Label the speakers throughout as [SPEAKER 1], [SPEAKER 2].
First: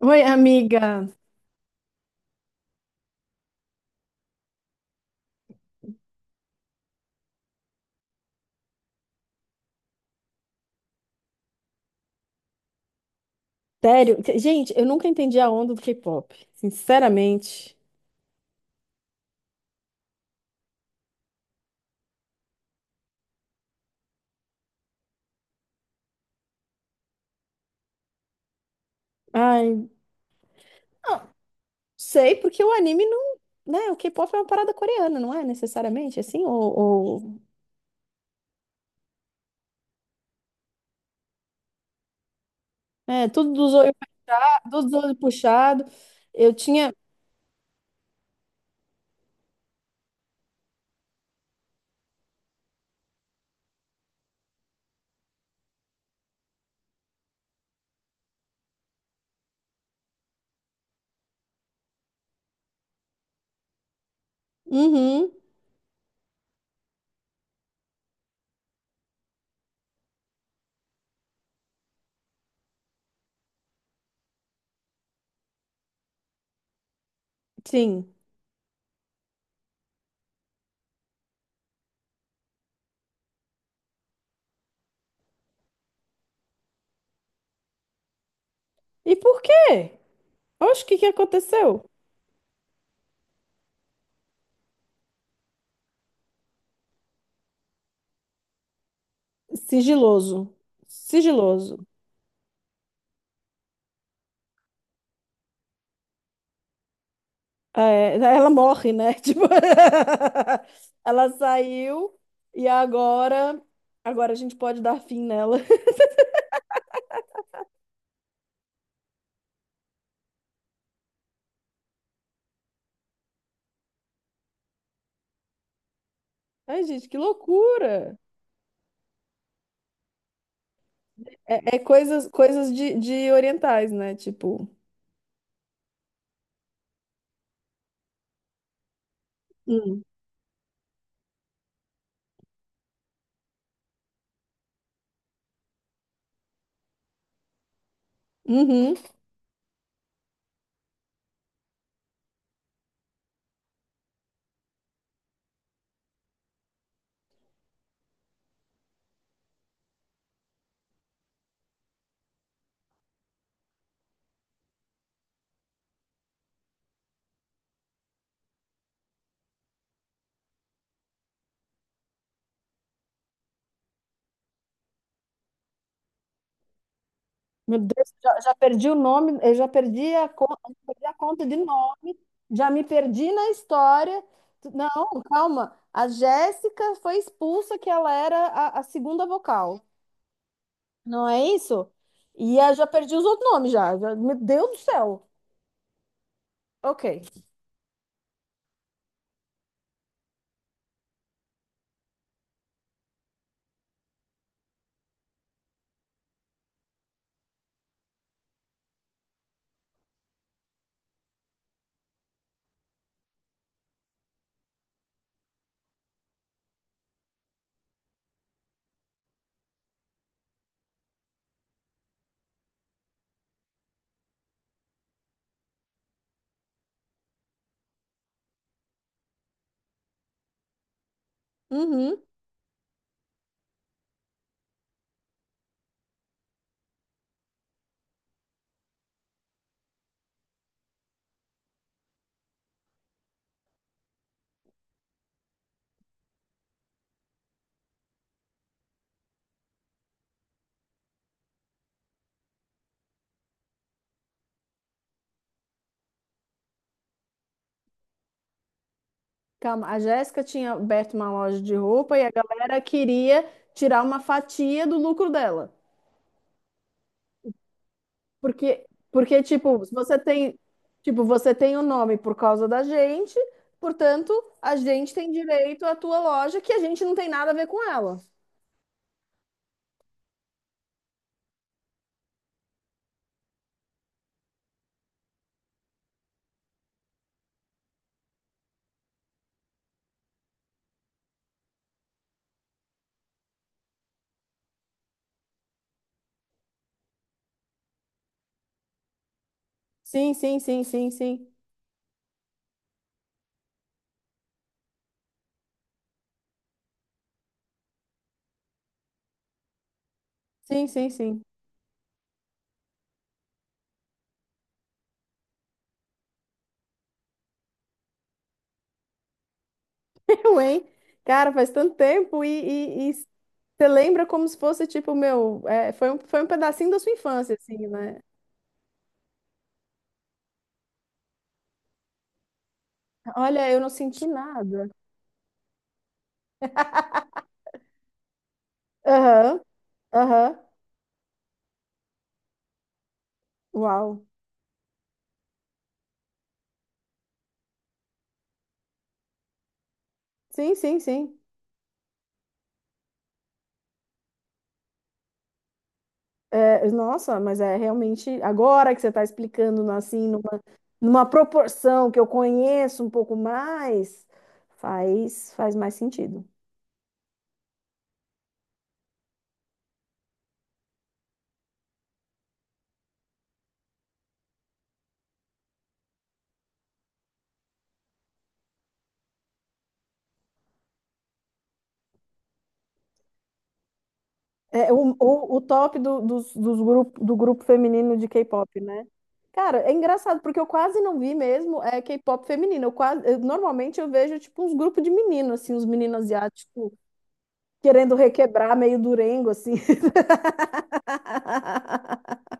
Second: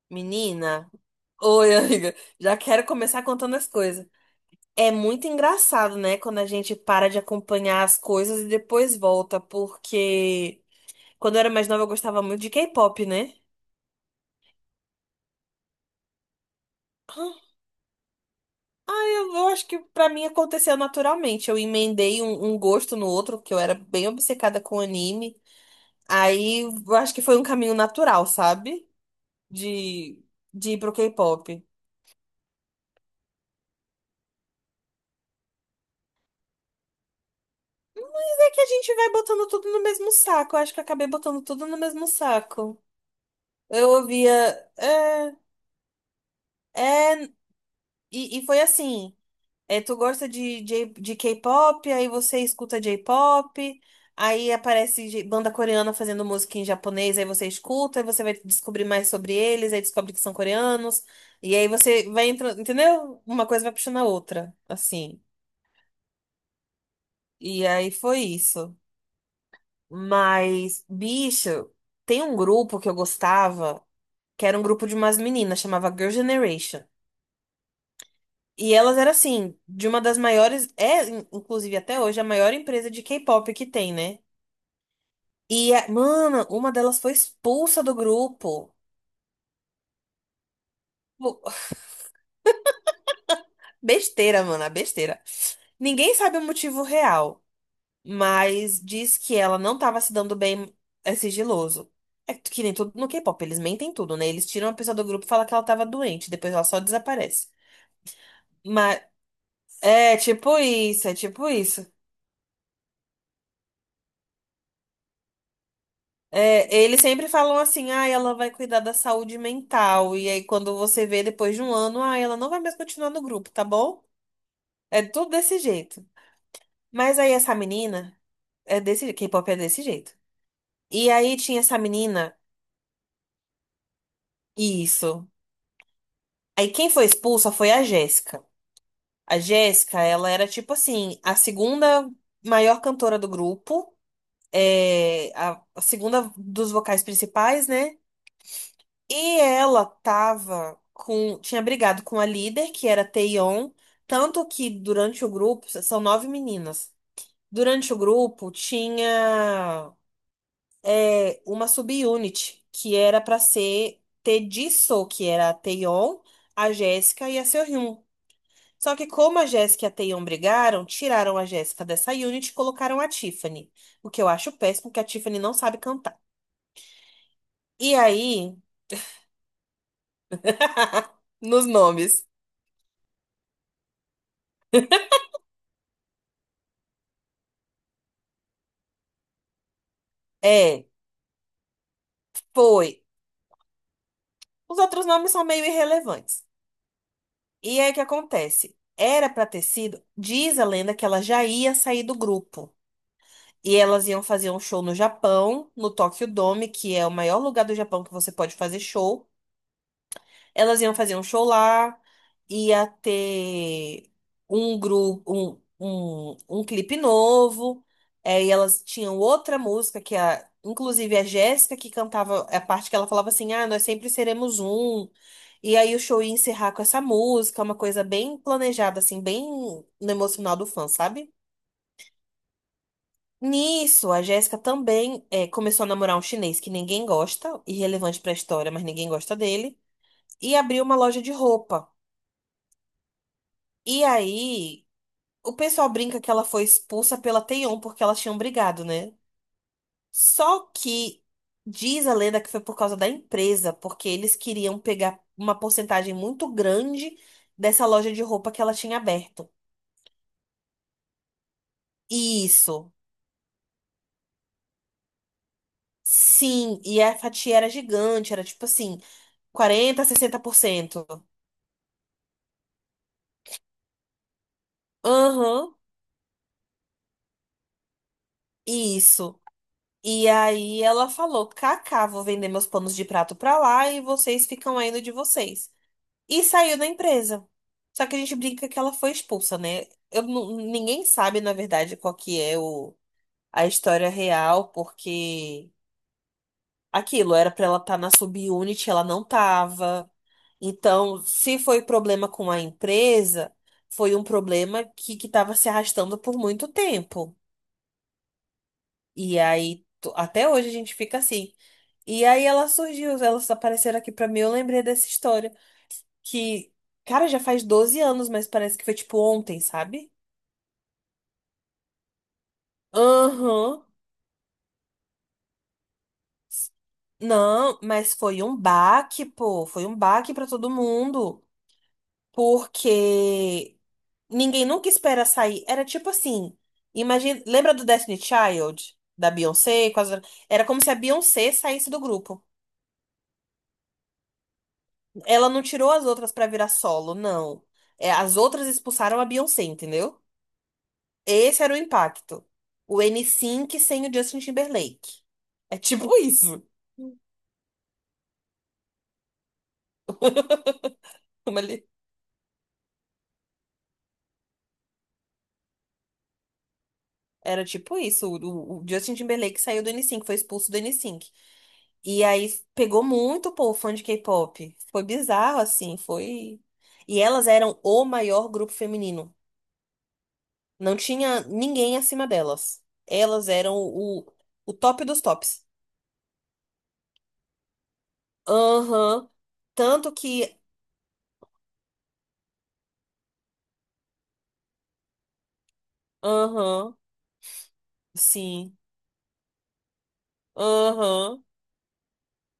[SPEAKER 1] Oi,
[SPEAKER 2] Menina,
[SPEAKER 1] amiga.
[SPEAKER 2] oi, amiga. Já quero começar contando as coisas. É muito engraçado, né, quando a gente para de acompanhar as coisas e depois volta, porque quando eu era mais nova eu gostava muito de K-pop, né?
[SPEAKER 1] Sério? Gente, eu nunca entendi a onda do K-pop. Sinceramente.
[SPEAKER 2] Eu acho que pra mim aconteceu naturalmente. Eu emendei um gosto no outro, porque eu era bem obcecada com anime. Aí eu acho que foi um caminho natural, sabe?
[SPEAKER 1] Ai,
[SPEAKER 2] De, de ir pro
[SPEAKER 1] não
[SPEAKER 2] K-pop.
[SPEAKER 1] sei, porque o anime não, né? O K-pop é uma parada coreana, não é necessariamente assim? Ou-
[SPEAKER 2] É que a gente vai botando tudo no mesmo saco. Eu acho que eu acabei botando tudo no mesmo saco.
[SPEAKER 1] É, tudo dos
[SPEAKER 2] Eu
[SPEAKER 1] olhos,
[SPEAKER 2] ouvia.
[SPEAKER 1] dos olhos
[SPEAKER 2] É,
[SPEAKER 1] puxados. Eu tinha.
[SPEAKER 2] é, e foi assim. É, tu gosta de K-pop, aí você escuta J-pop, aí aparece banda coreana fazendo música em japonês, aí você escuta, aí você vai descobrir mais sobre eles, aí descobre que são coreanos, e aí você vai entrando, entendeu? Uma coisa vai puxando a outra, assim.
[SPEAKER 1] Uhum,
[SPEAKER 2] E aí foi isso. Mas, bicho, tem um grupo que eu gostava, que era um grupo de umas meninas, chamava Girl Generation.
[SPEAKER 1] sim.
[SPEAKER 2] E elas eram assim, de uma das maiores, é inclusive até hoje a maior empresa de K-pop que tem, né? E, mano, uma delas foi expulsa do grupo.
[SPEAKER 1] E por quê? Oxe, o que que
[SPEAKER 2] Pô,
[SPEAKER 1] aconteceu?
[SPEAKER 2] besteira, mano, a besteira. Ninguém sabe o motivo real, mas diz que ela não tava se dando
[SPEAKER 1] Sigiloso.
[SPEAKER 2] bem, é
[SPEAKER 1] Sigiloso.
[SPEAKER 2] sigiloso. É que nem tudo no K-pop, eles mentem tudo, né? Eles tiram a pessoa do grupo e falam que ela tava doente, depois ela só desaparece.
[SPEAKER 1] É, ela morre,
[SPEAKER 2] Mas
[SPEAKER 1] né? Tipo,
[SPEAKER 2] é tipo isso, é
[SPEAKER 1] ela
[SPEAKER 2] tipo isso.
[SPEAKER 1] saiu e agora a gente pode dar fim nela.
[SPEAKER 2] É, eles sempre falam assim, ah, ela vai cuidar da saúde mental. E aí, quando você vê depois de um ano, ah, ela não vai mais continuar no grupo, tá bom? É tudo desse jeito.
[SPEAKER 1] Ai, gente, que
[SPEAKER 2] Mas aí essa menina
[SPEAKER 1] loucura!
[SPEAKER 2] é desse, K-pop é desse jeito. E aí tinha
[SPEAKER 1] É,
[SPEAKER 2] essa
[SPEAKER 1] é coisas,
[SPEAKER 2] menina,
[SPEAKER 1] coisas de orientais, né? Tipo,
[SPEAKER 2] isso. Aí quem foi expulsa foi a Jéssica. A Jéssica,
[SPEAKER 1] Hum.
[SPEAKER 2] ela era tipo assim, a segunda maior cantora do grupo, é, a segunda dos vocais principais, né?
[SPEAKER 1] Uhum.
[SPEAKER 2] E ela tava com. Tinha brigado com a líder, que era a Taeyeon. Tanto que durante o grupo, são nove meninas. Durante o grupo tinha uma subunit, que era pra ser ter Jisoo, que era a Taeyeon, a Jéssica e a Seohyun. Só que como a Jéssica e a Taeyeon brigaram, tiraram a Jéssica dessa unit e colocaram a Tiffany. O que eu acho péssimo, porque a Tiffany não sabe cantar.
[SPEAKER 1] Meu
[SPEAKER 2] E
[SPEAKER 1] Deus, já
[SPEAKER 2] aí,
[SPEAKER 1] perdi o nome, eu já perdi eu perdi a conta de
[SPEAKER 2] nos
[SPEAKER 1] nome,
[SPEAKER 2] nomes,
[SPEAKER 1] já me perdi na história. Não, calma. A Jéssica foi expulsa, que ela era a segunda vocal.
[SPEAKER 2] é,
[SPEAKER 1] Não é isso? E eu já
[SPEAKER 2] foi.
[SPEAKER 1] perdi os outros nomes Meu Deus do
[SPEAKER 2] Os outros
[SPEAKER 1] céu.
[SPEAKER 2] nomes são meio irrelevantes.
[SPEAKER 1] Ok.
[SPEAKER 2] E aí o que acontece? Era pra ter sido, diz a lenda que ela já ia sair do grupo. E elas iam fazer um show no Japão, no Tokyo Dome, que é o maior lugar do Japão que você pode fazer show. Elas iam fazer um show lá, ia ter um grupo, um clipe novo, e elas tinham outra música que a, inclusive a Jéssica que cantava a parte que ela falava assim, ah, nós sempre seremos um. E aí o show ia encerrar com essa música, uma coisa bem planejada, assim, bem no emocional do fã, sabe?
[SPEAKER 1] Uhum.
[SPEAKER 2] Nisso, a Jéssica também começou a namorar um chinês que ninguém gosta, irrelevante pra história, mas ninguém gosta dele, e abriu uma loja de roupa. E aí, o pessoal brinca que ela foi expulsa pela Taeyeon porque elas tinham brigado, né? Só que diz a lenda que foi por causa da empresa, porque eles queriam pegar uma porcentagem muito grande dessa loja de roupa que ela tinha aberto.
[SPEAKER 1] Calma. A Jéssica tinha aberto uma loja de roupa e a galera
[SPEAKER 2] Isso.
[SPEAKER 1] queria tirar uma fatia do lucro dela.
[SPEAKER 2] Sim, e a fatia era gigante, era tipo
[SPEAKER 1] Porque,
[SPEAKER 2] assim,
[SPEAKER 1] porque tipo, se
[SPEAKER 2] 40,
[SPEAKER 1] você tem,
[SPEAKER 2] 60%.
[SPEAKER 1] tipo, você tem o nome por causa da gente, portanto, a gente tem
[SPEAKER 2] Aham,
[SPEAKER 1] direito à tua loja que a gente não tem nada a ver com ela.
[SPEAKER 2] isso. E aí ela falou: Kaká, vou vender meus panos de prato pra lá e vocês ficam aí no de vocês. E saiu da empresa. Só que a gente brinca que ela foi expulsa, né? Ninguém sabe, na verdade, qual que é a história real, porque aquilo era pra ela estar na subunit, ela não tava.
[SPEAKER 1] Sim, sim, sim, sim,
[SPEAKER 2] Então,
[SPEAKER 1] sim.
[SPEAKER 2] se foi problema com a empresa, foi um problema que estava se arrastando por muito tempo. E aí, até hoje a
[SPEAKER 1] Sim,
[SPEAKER 2] gente
[SPEAKER 1] sim,
[SPEAKER 2] fica
[SPEAKER 1] sim.
[SPEAKER 2] assim. E aí ela surgiu, elas apareceram aqui pra mim, eu lembrei dessa história. Que, cara, já faz 12 anos, mas parece que foi tipo ontem, sabe?
[SPEAKER 1] Eu, hein? Cara, faz tanto tempo e você
[SPEAKER 2] Aham.
[SPEAKER 1] lembra como se fosse, tipo, meu, é, foi um pedacinho da sua infância,
[SPEAKER 2] Não,
[SPEAKER 1] assim,
[SPEAKER 2] mas
[SPEAKER 1] né?
[SPEAKER 2] foi um baque, pô. Foi um baque pra todo mundo.
[SPEAKER 1] Olha,
[SPEAKER 2] Porque
[SPEAKER 1] eu não senti
[SPEAKER 2] ninguém
[SPEAKER 1] nada.
[SPEAKER 2] nunca espera sair. Era tipo assim. Imagina, lembra do Destiny Child? Da
[SPEAKER 1] Aham,
[SPEAKER 2] Beyoncé?
[SPEAKER 1] aham,
[SPEAKER 2] Era como se a Beyoncé saísse do grupo.
[SPEAKER 1] uau.
[SPEAKER 2] Ela não tirou as outras pra virar solo, não. É, as outras expulsaram a Beyoncé, entendeu?
[SPEAKER 1] Sim, sim, sim.
[SPEAKER 2] Esse era o impacto. O n NSYNC sem o Justin Timberlake. É tipo isso.
[SPEAKER 1] É, nossa, mas é realmente, agora que você está explicando, né, assim, numa
[SPEAKER 2] Como ele-
[SPEAKER 1] proporção que eu conheço um pouco mais, faz mais sentido.
[SPEAKER 2] Era tipo isso. O Justin Timberlake saiu do n NSYNC, foi expulso do n NSYNC. E aí pegou muito, pô, fã de K-pop. Foi bizarro, assim, foi. E elas eram o maior grupo feminino. Não tinha ninguém acima delas. Elas eram o
[SPEAKER 1] É
[SPEAKER 2] top
[SPEAKER 1] o
[SPEAKER 2] dos
[SPEAKER 1] o
[SPEAKER 2] tops.
[SPEAKER 1] top do do grupo feminino de K-pop, né?
[SPEAKER 2] Aham.
[SPEAKER 1] Cara, é
[SPEAKER 2] Tanto
[SPEAKER 1] engraçado, porque
[SPEAKER 2] que.
[SPEAKER 1] eu quase não vi mesmo é, K-pop feminino. Normalmente eu vejo, tipo, uns grupos de menino, assim, uns meninos asiáticos
[SPEAKER 2] Aham.
[SPEAKER 1] querendo
[SPEAKER 2] Sim.
[SPEAKER 1] requebrar meio durengo, assim.
[SPEAKER 2] Aham.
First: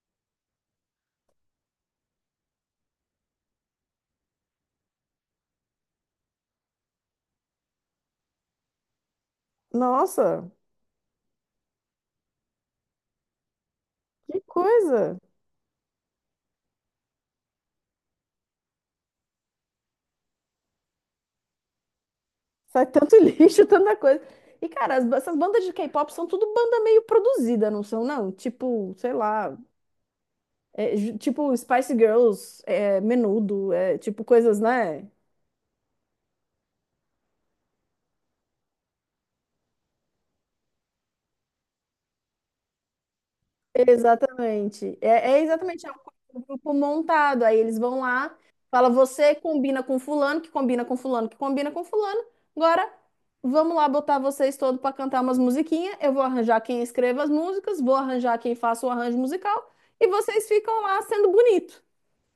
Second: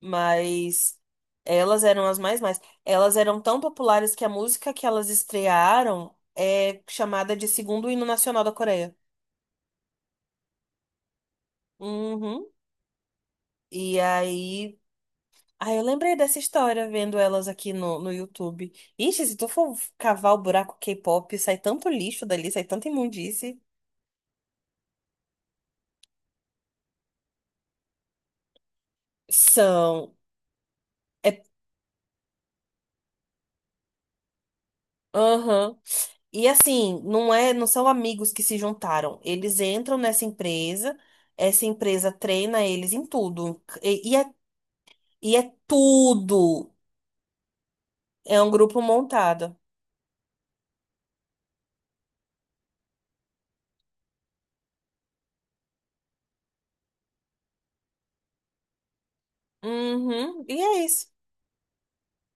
[SPEAKER 2] Mas elas eram as mais mais. Elas eram tão populares que a música que elas estrearam é chamada de segundo hino nacional da Coreia.
[SPEAKER 1] Nossa,
[SPEAKER 2] Uhum. E
[SPEAKER 1] que
[SPEAKER 2] aí.
[SPEAKER 1] coisa!
[SPEAKER 2] Ah, eu lembrei dessa história vendo elas aqui no YouTube. Ixi, se tu for cavar o buraco K-pop, sai tanto lixo dali, sai tanta
[SPEAKER 1] Sai tanto
[SPEAKER 2] imundice.
[SPEAKER 1] lixo, tanta coisa. E, cara, essas bandas de K-pop são tudo banda meio produzida, não são, não? Tipo, sei lá,
[SPEAKER 2] São. É.
[SPEAKER 1] tipo Spice Girls, é, Menudo, é, tipo coisas, né?
[SPEAKER 2] Aham. E assim, não é, não são amigos que se juntaram. Eles entram nessa empresa, essa empresa treina eles em tudo. E
[SPEAKER 1] Exatamente. É, é
[SPEAKER 2] é
[SPEAKER 1] exatamente, é um
[SPEAKER 2] tudo.
[SPEAKER 1] grupo montado. Aí eles vão lá,
[SPEAKER 2] É um grupo
[SPEAKER 1] fala, você
[SPEAKER 2] montado.
[SPEAKER 1] combina com fulano, que combina com fulano, que combina com fulano. Agora, vamos lá botar vocês todos para cantar umas musiquinhas. Eu vou arranjar quem escreva as músicas, vou arranjar quem faça o arranjo musical, e
[SPEAKER 2] Uhum,
[SPEAKER 1] vocês
[SPEAKER 2] e
[SPEAKER 1] ficam
[SPEAKER 2] é
[SPEAKER 1] lá
[SPEAKER 2] isso.
[SPEAKER 1] sendo bonito.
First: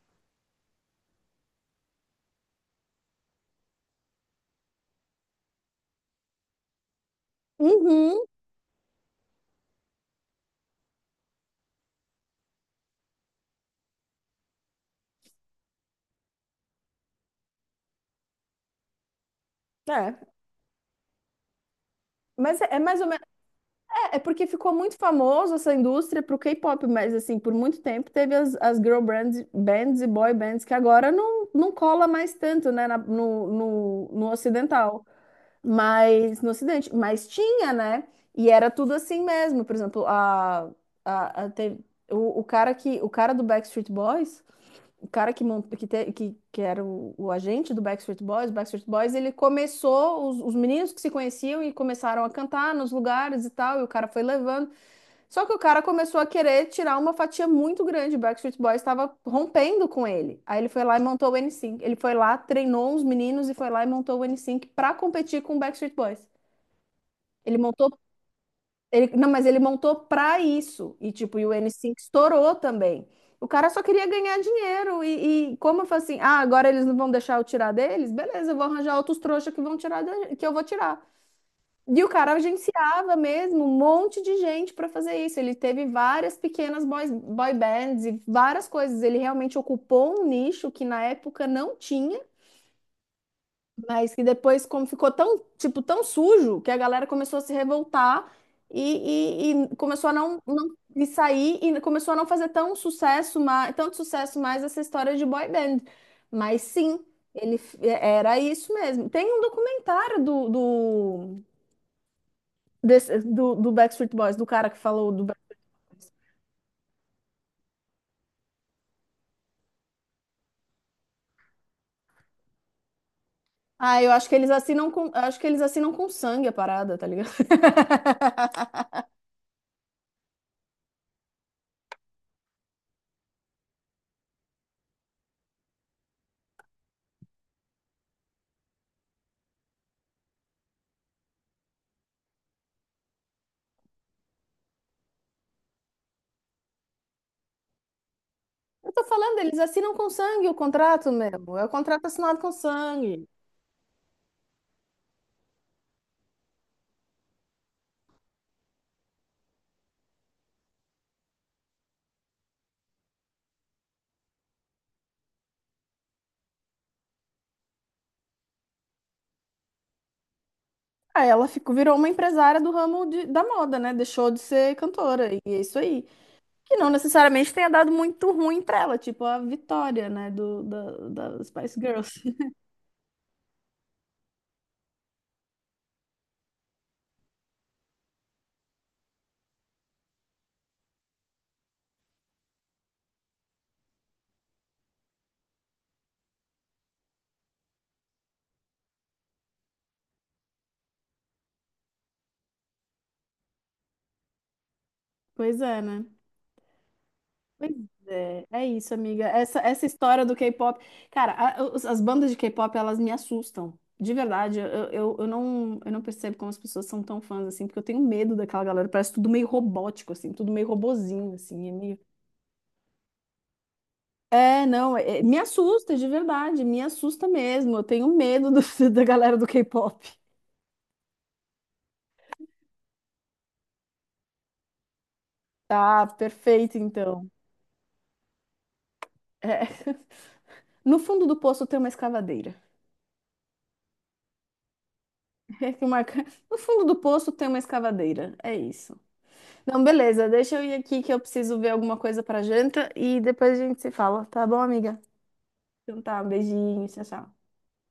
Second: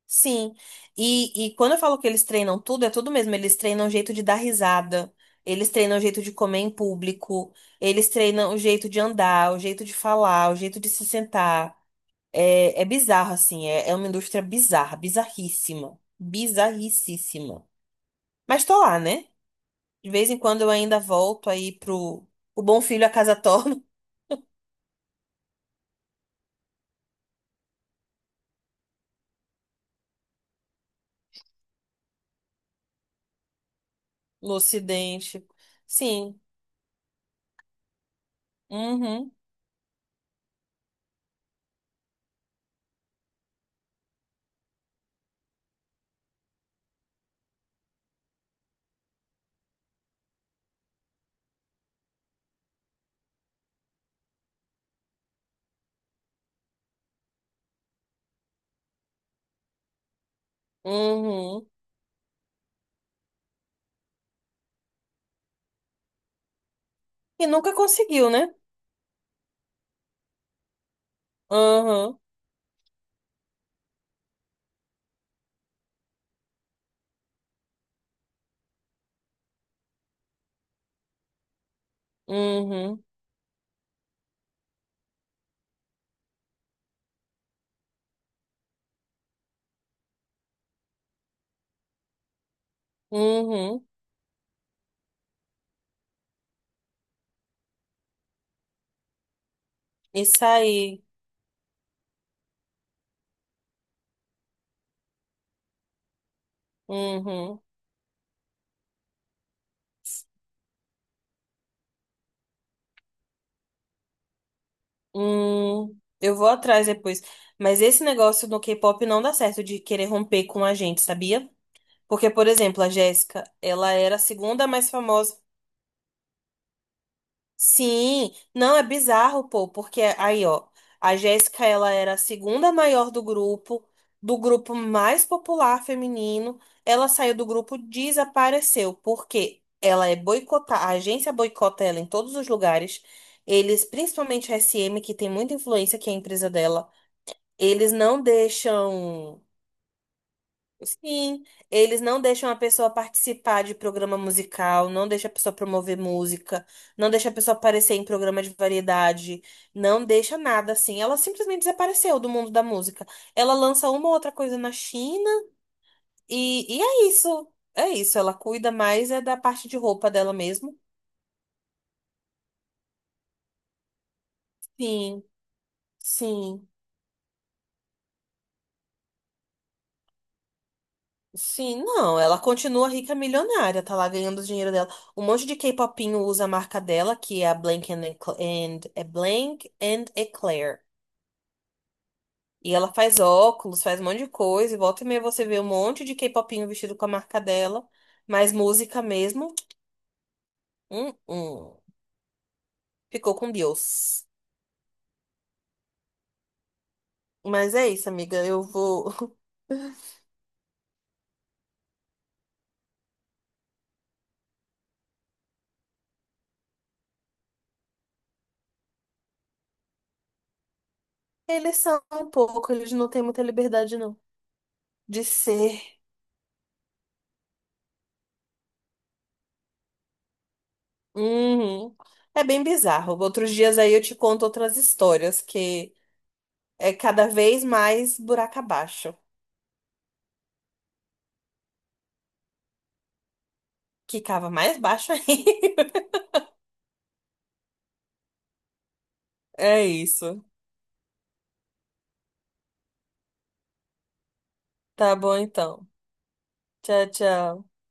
[SPEAKER 2] Sim. E quando eu falo que eles treinam tudo, é tudo mesmo. Eles treinam o jeito de dar risada. Eles treinam o jeito de comer em público. Eles
[SPEAKER 1] Uhum,
[SPEAKER 2] treinam o jeito de andar, o jeito de falar, o jeito de se sentar. É, é bizarro, assim. É uma indústria bizarra, bizarríssima. Bizarricíssima. Mas tô lá, né? De
[SPEAKER 1] é.
[SPEAKER 2] vez em quando eu ainda volto aí pro
[SPEAKER 1] Mas
[SPEAKER 2] o
[SPEAKER 1] é, é
[SPEAKER 2] Bom
[SPEAKER 1] mais
[SPEAKER 2] Filho
[SPEAKER 1] ou
[SPEAKER 2] a casa torna.
[SPEAKER 1] é porque ficou muito famoso essa indústria pro K-pop, mas assim, por muito tempo teve as girl bands e boy bands que agora não cola mais tanto, né, no
[SPEAKER 2] No
[SPEAKER 1] ocidental,
[SPEAKER 2] Ocidente.
[SPEAKER 1] mas
[SPEAKER 2] Sim.
[SPEAKER 1] no ocidente, mas tinha, né? E era tudo assim
[SPEAKER 2] Uhum.
[SPEAKER 1] mesmo. Por exemplo, a, a te- o cara que o cara do Backstreet Boys, o cara que mont, que, te- que era o agente do Backstreet Boys, ele começou os meninos que se conheciam e começaram a cantar nos lugares e tal, e o cara foi levando, só que o cara começou a querer tirar uma fatia muito grande. O Backstreet Boys estava rompendo com ele. Aí ele foi lá e montou o n
[SPEAKER 2] Uhum.
[SPEAKER 1] NSYNC. Ele foi lá, treinou uns meninos e foi lá e montou o n NSYNC para competir com o Backstreet Boys.
[SPEAKER 2] E
[SPEAKER 1] Ele
[SPEAKER 2] nunca
[SPEAKER 1] montou,
[SPEAKER 2] conseguiu, né?
[SPEAKER 1] não, mas ele montou para isso. E tipo, e o NSYNC
[SPEAKER 2] Uhum.
[SPEAKER 1] estourou também. O cara só queria ganhar dinheiro e como eu falei assim, ah, agora eles não vão deixar eu tirar deles? Beleza, eu vou arranjar outros trouxas que vão tirar que eu vou tirar. E o cara
[SPEAKER 2] Uhum.
[SPEAKER 1] agenciava mesmo um monte de gente para fazer isso. Ele teve várias pequenas boy bands e várias coisas. Ele realmente ocupou um nicho que na época não tinha,
[SPEAKER 2] Uhum.
[SPEAKER 1] mas que depois, como ficou tão, tipo, tão sujo, que a galera começou a se revoltar e começou a não,
[SPEAKER 2] Isso
[SPEAKER 1] não
[SPEAKER 2] aí.
[SPEAKER 1] e sair e começou a não fazer tanto sucesso mais essa história de boy band. Mas sim,
[SPEAKER 2] Uhum.
[SPEAKER 1] era isso mesmo. Tem um documentário do Backstreet Boys, do cara que falou do Backstreet
[SPEAKER 2] Uhum.
[SPEAKER 1] Boys.
[SPEAKER 2] Eu vou atrás depois. Mas esse negócio do K-pop não dá certo de querer romper com a gente, sabia? Porque, por exemplo, a Jéssica, ela
[SPEAKER 1] Ah, eu
[SPEAKER 2] era a
[SPEAKER 1] acho que
[SPEAKER 2] segunda mais famosa.
[SPEAKER 1] acho que eles assinam com sangue a parada, tá ligado?
[SPEAKER 2] Sim, não é bizarro, pô, porque aí, ó, a Jéssica, ela era a segunda maior do grupo mais popular feminino. Ela saiu do grupo, desapareceu, porque ela é boicotada, a agência boicota ela em todos os lugares. Eles, principalmente a SM, que tem muita influência, que é a empresa dela, eles não
[SPEAKER 1] Eu tô falando,
[SPEAKER 2] deixam.
[SPEAKER 1] eles assinam com sangue o contrato
[SPEAKER 2] Sim,
[SPEAKER 1] mesmo. É o
[SPEAKER 2] eles
[SPEAKER 1] contrato
[SPEAKER 2] não
[SPEAKER 1] assinado com
[SPEAKER 2] deixam a pessoa
[SPEAKER 1] sangue.
[SPEAKER 2] participar de programa musical, não deixa a pessoa promover música, não deixa a pessoa aparecer em programa de variedade, não deixa nada assim. Ela simplesmente desapareceu do mundo da música. Ela lança uma ou outra coisa na China e é isso. É isso, ela cuida mais é da parte de roupa dela mesmo.
[SPEAKER 1] Aí ela ficou, virou uma empresária do ramo da moda, né? Deixou de ser
[SPEAKER 2] Sim,
[SPEAKER 1] cantora. E é isso aí.
[SPEAKER 2] sim.
[SPEAKER 1] Que não necessariamente tenha dado muito ruim pra ela, tipo a Vitória, né? Da Spice
[SPEAKER 2] Sim,
[SPEAKER 1] Girls.
[SPEAKER 2] não, ela continua rica milionária, tá lá ganhando o dinheiro dela. Um monte de K-popinho usa a marca dela, que é a Blank and Eclair. E ela faz óculos, faz um monte de coisa, e volta e meia você vê um monte de K-popinho vestido com a marca dela, mas música mesmo, hum, hum, ficou com Deus.
[SPEAKER 1] Pois é, né? Pois
[SPEAKER 2] Mas é isso, amiga,
[SPEAKER 1] é,
[SPEAKER 2] eu
[SPEAKER 1] é isso,
[SPEAKER 2] vou.
[SPEAKER 1] amiga. Essa história do K-pop. Cara, as bandas de K-pop, elas me assustam. De verdade, eu não percebo como as pessoas são tão fãs assim, porque eu tenho medo daquela galera. Parece tudo meio robótico, assim, tudo meio robozinho, assim. É,
[SPEAKER 2] Eles
[SPEAKER 1] meio...
[SPEAKER 2] são um pouco, eles não têm muita liberdade, não,
[SPEAKER 1] é não, é- é,
[SPEAKER 2] de
[SPEAKER 1] me assusta,
[SPEAKER 2] ser
[SPEAKER 1] de verdade, me assusta mesmo. Eu tenho medo da galera do K-pop.
[SPEAKER 2] uhum. É bem bizarro. Outros dias aí eu te conto outras histórias, que
[SPEAKER 1] Tá, perfeito,
[SPEAKER 2] é cada
[SPEAKER 1] então.
[SPEAKER 2] vez mais buraco abaixo.
[SPEAKER 1] É. No fundo do poço tem uma escavadeira.
[SPEAKER 2] Que cava mais baixo aí.
[SPEAKER 1] É que uma ca- No fundo do poço tem uma escavadeira. É isso. Não,
[SPEAKER 2] É
[SPEAKER 1] beleza.
[SPEAKER 2] isso.
[SPEAKER 1] Deixa eu ir aqui que eu preciso ver alguma coisa pra janta e depois a gente se fala, tá bom, amiga?
[SPEAKER 2] Tá bom então.
[SPEAKER 1] Então tá, um beijinho, tchau,
[SPEAKER 2] Tchau,
[SPEAKER 1] tchau.
[SPEAKER 2] tchau.